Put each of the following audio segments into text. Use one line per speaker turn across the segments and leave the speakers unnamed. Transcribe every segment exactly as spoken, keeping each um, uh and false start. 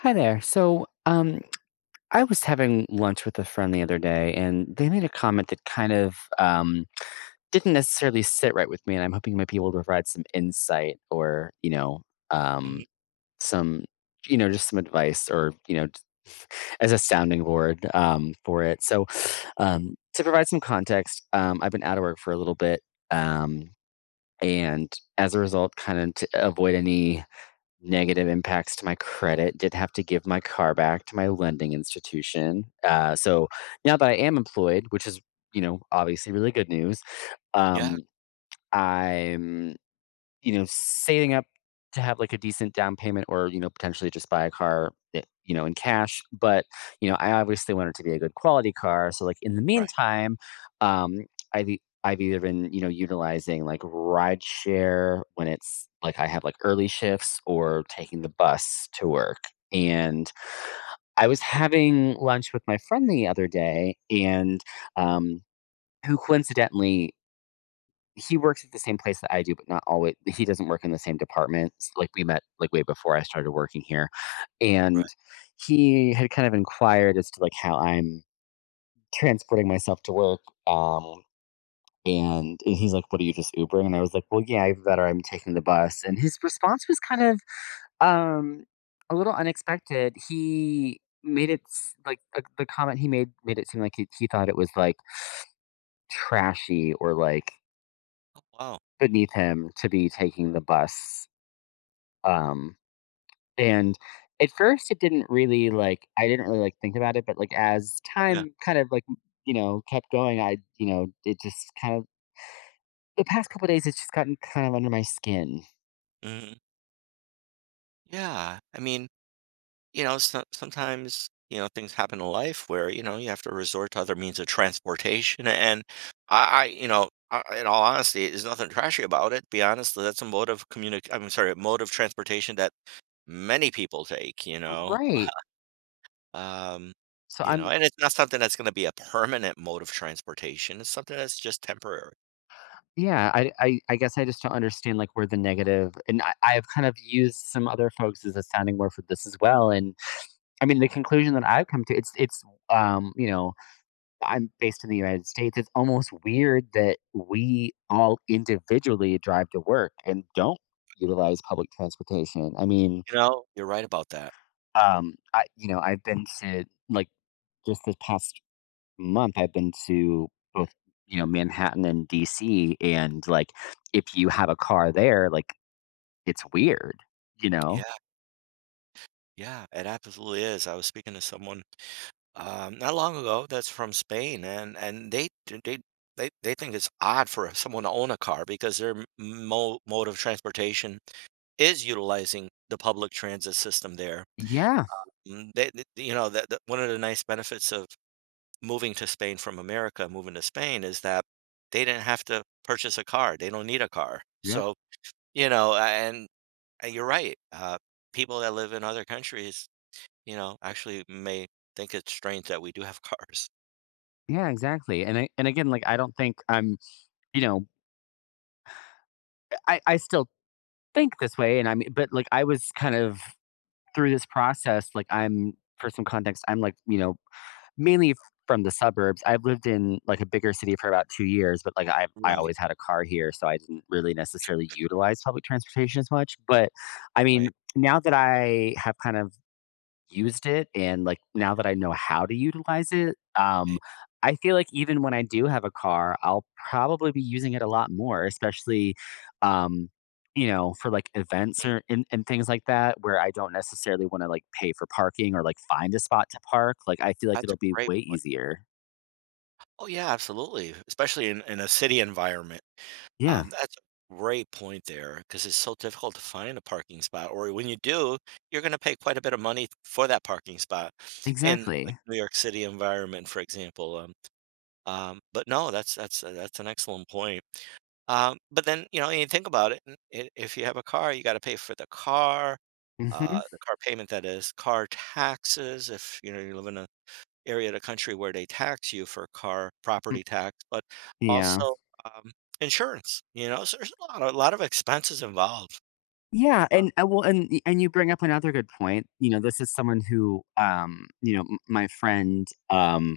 Hi there. So, um, I was having lunch with a friend the other day, and they made a comment that kind of um, didn't necessarily sit right with me. And I'm hoping you might be able to provide some insight, or you know, um,
Mhm.
some, you know, just some advice, or you know, as a sounding board um, for it. So, um, to provide some context, um, I've been out of work for a little bit, um, and as a result, kind of to avoid any Negative impacts to my credit. Did have to give my car back to my lending institution. Uh, so now that I am employed, which is, you know, obviously really good news.
Yeah,
um, I'm you know, Saving up to have, like, a decent down payment or, you know, potentially just buy a car, eh, you know, in cash, but, you know, I obviously want it to be a good quality car, so, like, in the
right,
meantime, um, I've e I've either been, you know, utilizing, like, rideshare when it's like, I have, like, early shifts or taking the bus to work. And I was having lunch with my friend the other day and, um, who coincidentally he works at the same place that I do, but not always. He doesn't work in the same department. S- Like we met like way before I started working here,
right.
and he had kind of inquired as to like how I'm transporting myself to work. Um, and and he's like, "What are you just Ubering?" And I was like, "Well, yeah, either that or I'm taking the bus." And his response was kind of um a little unexpected. He made it s- like uh, the comment he made made it seem like he, he thought it was like trashy or like
Wow.
beneath him to be taking the bus. Um, and at first, it didn't really like I didn't really like think about it, but like as
Yeah.
time kind of like you know kept going, I you know it just kind of the past couple days it's just gotten kind of under my skin.
Mhm. Yeah, I mean, you know, so sometimes, you know, things happen in life where, you know, you have to resort to other means of transportation, and I I you know, I in all honesty, there's nothing trashy about it, be honest, that's a mode of communic I'm sorry, a mode of transportation that many people take, you know?
Right.
Um,
So
you know,
I'm
and it's not something that's gonna be a permanent mode of transportation, it's something that's just temporary,
Yeah. I I, I guess I just don't understand like where the negative, and I, I have kind of used some other folks as a sounding board for this as well, and I mean, the conclusion that I've come to, it's it's um you know I'm based in the United States. It's almost weird that we all individually drive to work and don't utilize public transportation. I mean,
you know? You're right about that.
um, I you know, I've been to like just this past month. I've been to both, you know Manhattan and D C, and like if you have a car there, like it's weird, you know.
Yeah. Yeah, it absolutely is. I was speaking to someone um, not long ago that's from Spain, and and they d- they they they think it's odd for someone to own a car because their m- mo mode of transportation is utilizing the public transit system there.
Yeah.
Mm, They, th- you know, that that- one of the nice benefits of moving to Spain from America, moving to Spain, is that they didn't have to purchase a car. They don't need a car.
Yep.
So, you know, a- and uh, you're right. Uh, people that live in other countries you know, actually may think it's strange that we do have cars.
Yeah, exactly. And I, and again, like I don't think I'm, you know, I I still think this way. And I mean, but like I was kind of through this process, like, I'm for some context, I'm like, you know, mainly f- from the suburbs. I've lived in like a bigger city for about two years, but like I I
Right,
always had a car here, so I didn't really necessarily utilize public transportation as much. But I mean,
right,
now that I have kind of used it and like now that I know how to utilize it, um,
right.
I feel like even when I do have a car, I'll probably be using it a lot more, especially, um, you know, for like events
Mhm.
or and, and things like that, where I don't necessarily want to like pay for parking or like find a spot to park. Like, I feel like
That's a
it'll be
great
way
point.
easier.
Oh, yeah, absolutely, especially in in a city environment.
Yeah,
Um, that's a great point there because it's so difficult to find a parking spot, or when you do, you're gonna pay quite a bit of money for that parking spot in, like,
exactly.
New York City environment, for example, um, um, but no, that's that's that's an excellent point. Um, but then, you know, you think about it, and if you have a car, you got to pay for the car, uh,
hmm
the car payment that is, car taxes. If you know you live in an area of the country where they tax you for car property tax, but
yeah.
also um, insurance. You know, so there's a lot, a lot of expenses involved.
Yeah, and uh, well, and y- and you bring up another good point. You know, this is someone who, um, you know, m- my friend, um,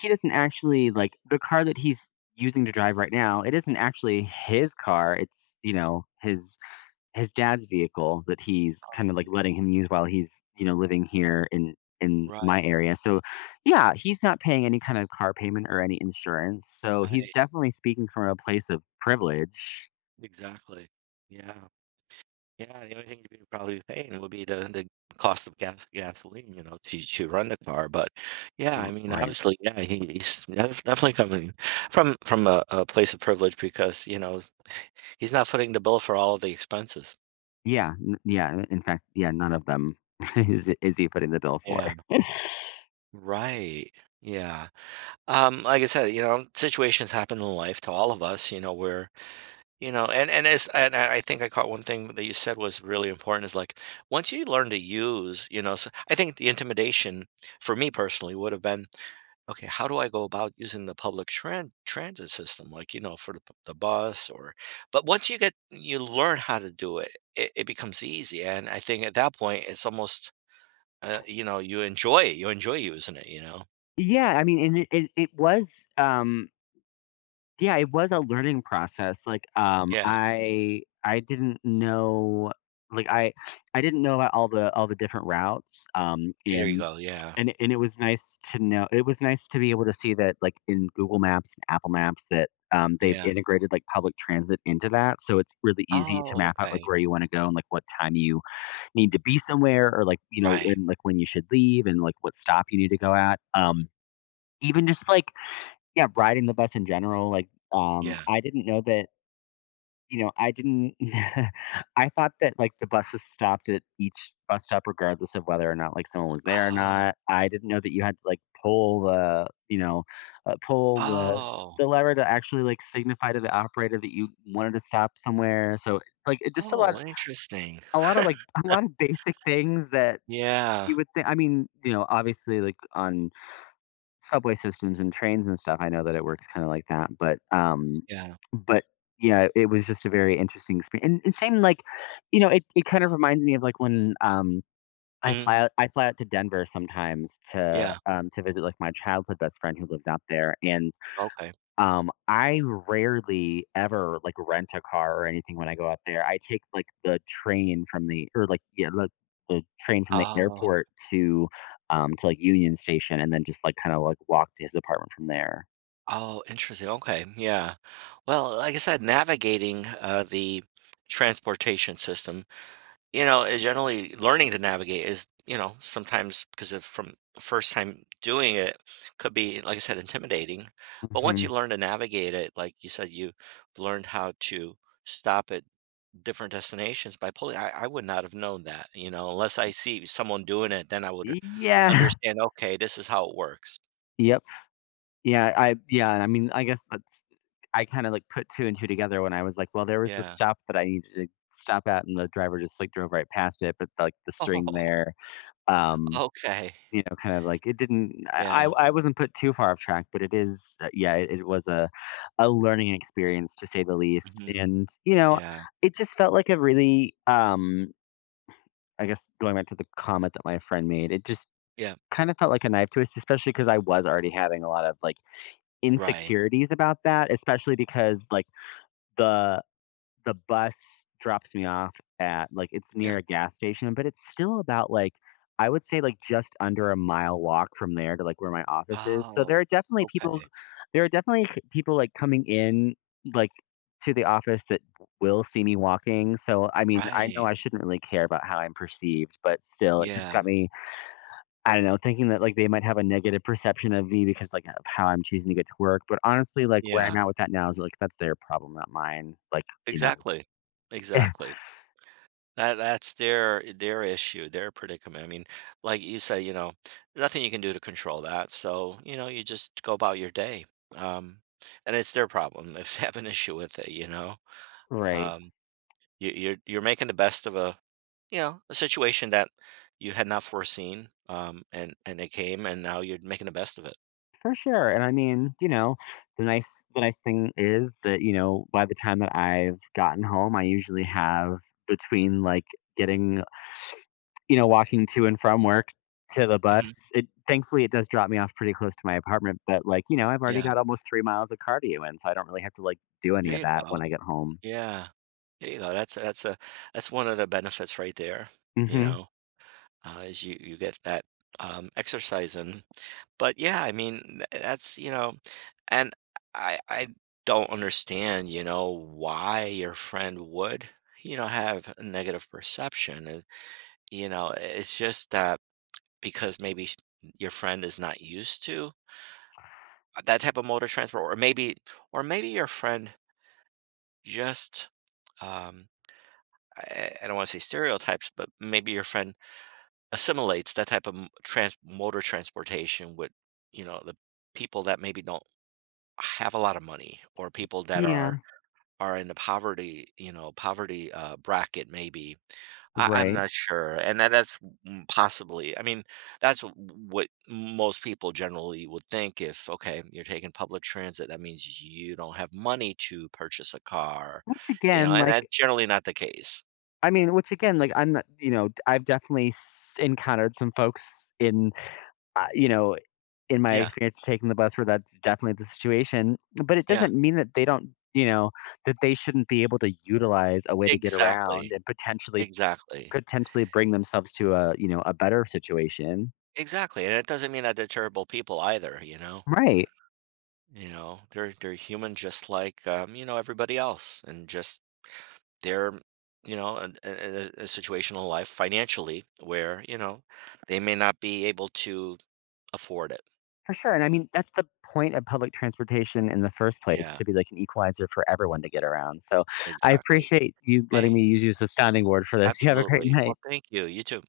He doesn't actually like the car that he's using to drive right now. It isn't actually his car. It's, you know his his dad's vehicle that he's kind of like letting him use while he's, you know living here in in
Right.
my area. So yeah, he's not paying any kind of car payment or any insurance. So he's
Right.
definitely speaking from a place of privilege.
Exactly. Yeah. Yeah, the only thing you'd be probably paying would be the the cost of gas gasoline, you know, to to run the car, but, yeah,
R-
I mean,
Right.
obviously, yeah, he he's def definitely coming from from a a place of privilege because, you know, he's not footing the bill for all of the expenses.
Yeah. n- Yeah. In fact, yeah, none of them is is he putting the bill for.
Yeah, right, yeah, um, like I said, you know, situations happen in life to all of us, you know, where you know, and and as and I I think I caught one thing that you said was really important is like once you learn to use, you know, so I think the intimidation for me personally would have been, okay, how do I go about using the public tran transit system, like, you know, for the, p- the bus or, but once you get you learn how to do it, it, it becomes easy. And I think at that point, it's almost, uh, you know, you enjoy it, you enjoy using it, you know.
Yeah, I mean, and it, it, it was um yeah, it was a learning process, like, um,
Yeah,
I I didn't know, like, I I didn't know about all the all the different routes, um,
there you
and
go. Yeah,
and and it was nice to know it was nice to be able to see that, like, in Google Maps and Apple Maps, that, um, they've
yeah.
integrated, like, public transit into that, so it's really easy to
Oh,
map out, like,
okay.
where you wanna go and, like, what time you need to be somewhere, or, like, you know,
Right.
and, like, when you should leave and, like, what stop you need to go at, um, even just, like, yeah, riding the bus in general, like, um,
Yeah.
I didn't know that, you know, I didn't I thought that, like, the buses stopped at each bus stop regardless of whether or not, like, someone was there or
Oh,
not. I didn't know that you had to, like, pull the, you know, uh, pull the
oh.
the lever to actually, like, signify to the operator that you wanted to stop somewhere. So, like, it just a lot
Oh, interesting.
a lot of, like, a lot of basic things that
Yeah,
you would think, I mean, you know, obviously, like, on subway systems and trains and stuff, I know that it works kinda like that, but, um
yeah.
but, yeah, it was just a very interesting experience. and and same, like, you know, it it kind of reminds me of, like, when, um, I
Mhm.
fly out I fly out to Denver sometimes, to,
Yeah,
um, to visit, like, my childhood best friend who lives out there. And
okay.
um, I rarely ever, like, rent a car or anything when I go out there. I take, like, the train from the or, like yeah, the the train from the
Oh,
airport to, um, to, like, Union Station, and then just, like, kinda, like, walk to his apartment from there.
oh, interesting, okay, yeah. Well, like I said, navigating, uh, the transportation system, you know, eh, generally learning to navigate is, you know, sometimes 'cause if from the first time doing it could be, like I said, intimidating, but once
Mhm.
you learn to navigate it, like you said, you learned how to stop it different destinations by pulling. I, I would not have known that, you know, unless I see someone doing it, then I would
Yeah.
understand, okay, this is how it works.
Yep. Yeah, I yeah, I mean, I guess that's I kinda, like, put 2 and 2 together when I was like, "Well, there was this
Yeah.
stop that I needed to stop at," and the driver just, like, drove right past it, but, like, the string
Oh,
there, um
okay.
you know, kind of like it didn't I
Yeah.
I I wasn't put too far off track, but it is, uh, yeah, it, it was a a learning experience to say the least.
Hmm.
And, you know,
Yeah.
it just felt like a really um I guess, going back to the comment that my friend made, it just
Yeah.
kind of felt like a knife twist, especially because I was already having a lot of, like,
Right.
insecurities about that, especially because like the the bus drops me off at like it's
Yeah.
near a gas station, but it's still about, like, I would say, like, just under a mile walk from there to like where my office is. So there are
Oh,
definitely people
okay.
there are definitely c- people like coming in, like, to the office, that will see me walking. So I mean, I know
Right.
I shouldn't really care about how I'm perceived, but still it just
Yeah.
got me, I don't know, thinking that like they might have a negative perception of me because like of how I'm choosing to get to work. But honestly, like, where I'm
Yeah.
at with that now is like that's their problem, not mine. Like, you know,
Exactly. Exactly. That that's their their issue, their predicament. I mean, like you say, you know, nothing you can do to control that. So, you know, you just go about your day. Um, and it's their problem if they have an issue with it, you know.
Right.
Um, you, you're you're making the best of a, you know, a situation that you had not foreseen. Um, and and it came, and now you're making the best of it.
For sure. And I mean, you know, the nice the nice thing is that, you know, by the time that I've gotten home, I usually have, between like getting, you know, walking to and from work to the
Hmm.
bus. It, thankfully, it does drop me off pretty close to my apartment, but like, you know, I've already
Yeah,
got almost three miles of cardio in, so I don't really have to like do
there
any of
you
that when
go.
I get home.
Yeah, there you go. That's that's a that's one of the benefits right there. You
hmm
know. Uh, as you you get that um, exercise in. But yeah, I mean th- that's you know, and I I don't understand you know why your friend would you know have a negative perception. And, you know, it's just that because maybe sh- your friend is not used to that type of mode of transport, or maybe or maybe your friend just um. I I- I don't want to say stereotypes, but maybe your friend assimilates that type of m- trans- mode transportation with you know the people that maybe don't have a lot of money or people that are
Yeah.
are in the poverty you know poverty uh, bracket maybe I, I'm
Right.
not sure and that, that's m- possibly I mean that's w- what most people generally would think if okay you're taking public transit that means you don't have money to purchase a car
Which
you know
again,
and
like
that's generally not the case
I mean, which again, like I'm not, you know, I've definitely s- encountered some folks in, uh, you know, in my
yeah
experience taking the bus, where that's definitely the situation. But it
yeah
doesn't mean that they don't, you know, that they shouldn't be able to utilize a way to get around
exactly
and potentially
exactly
potentially bring themselves to a, you know, a better situation.
Exactly, and it doesn't mean that they're terrible people either, you know?
Right.
You know, they're they're human just like, um, you know, everybody else, and just they're, you know, in a a situational life financially where, you know, they may not be able to afford it.
For sure. And I mean, that's the point of public transportation in the first place,
Yeah,
to be like an equalizer for everyone to get around. So I
exactly.
appreciate you
Hey,
letting me use this astounding word for this. You have a great
absolutely. Well,
night.
thank you. You too.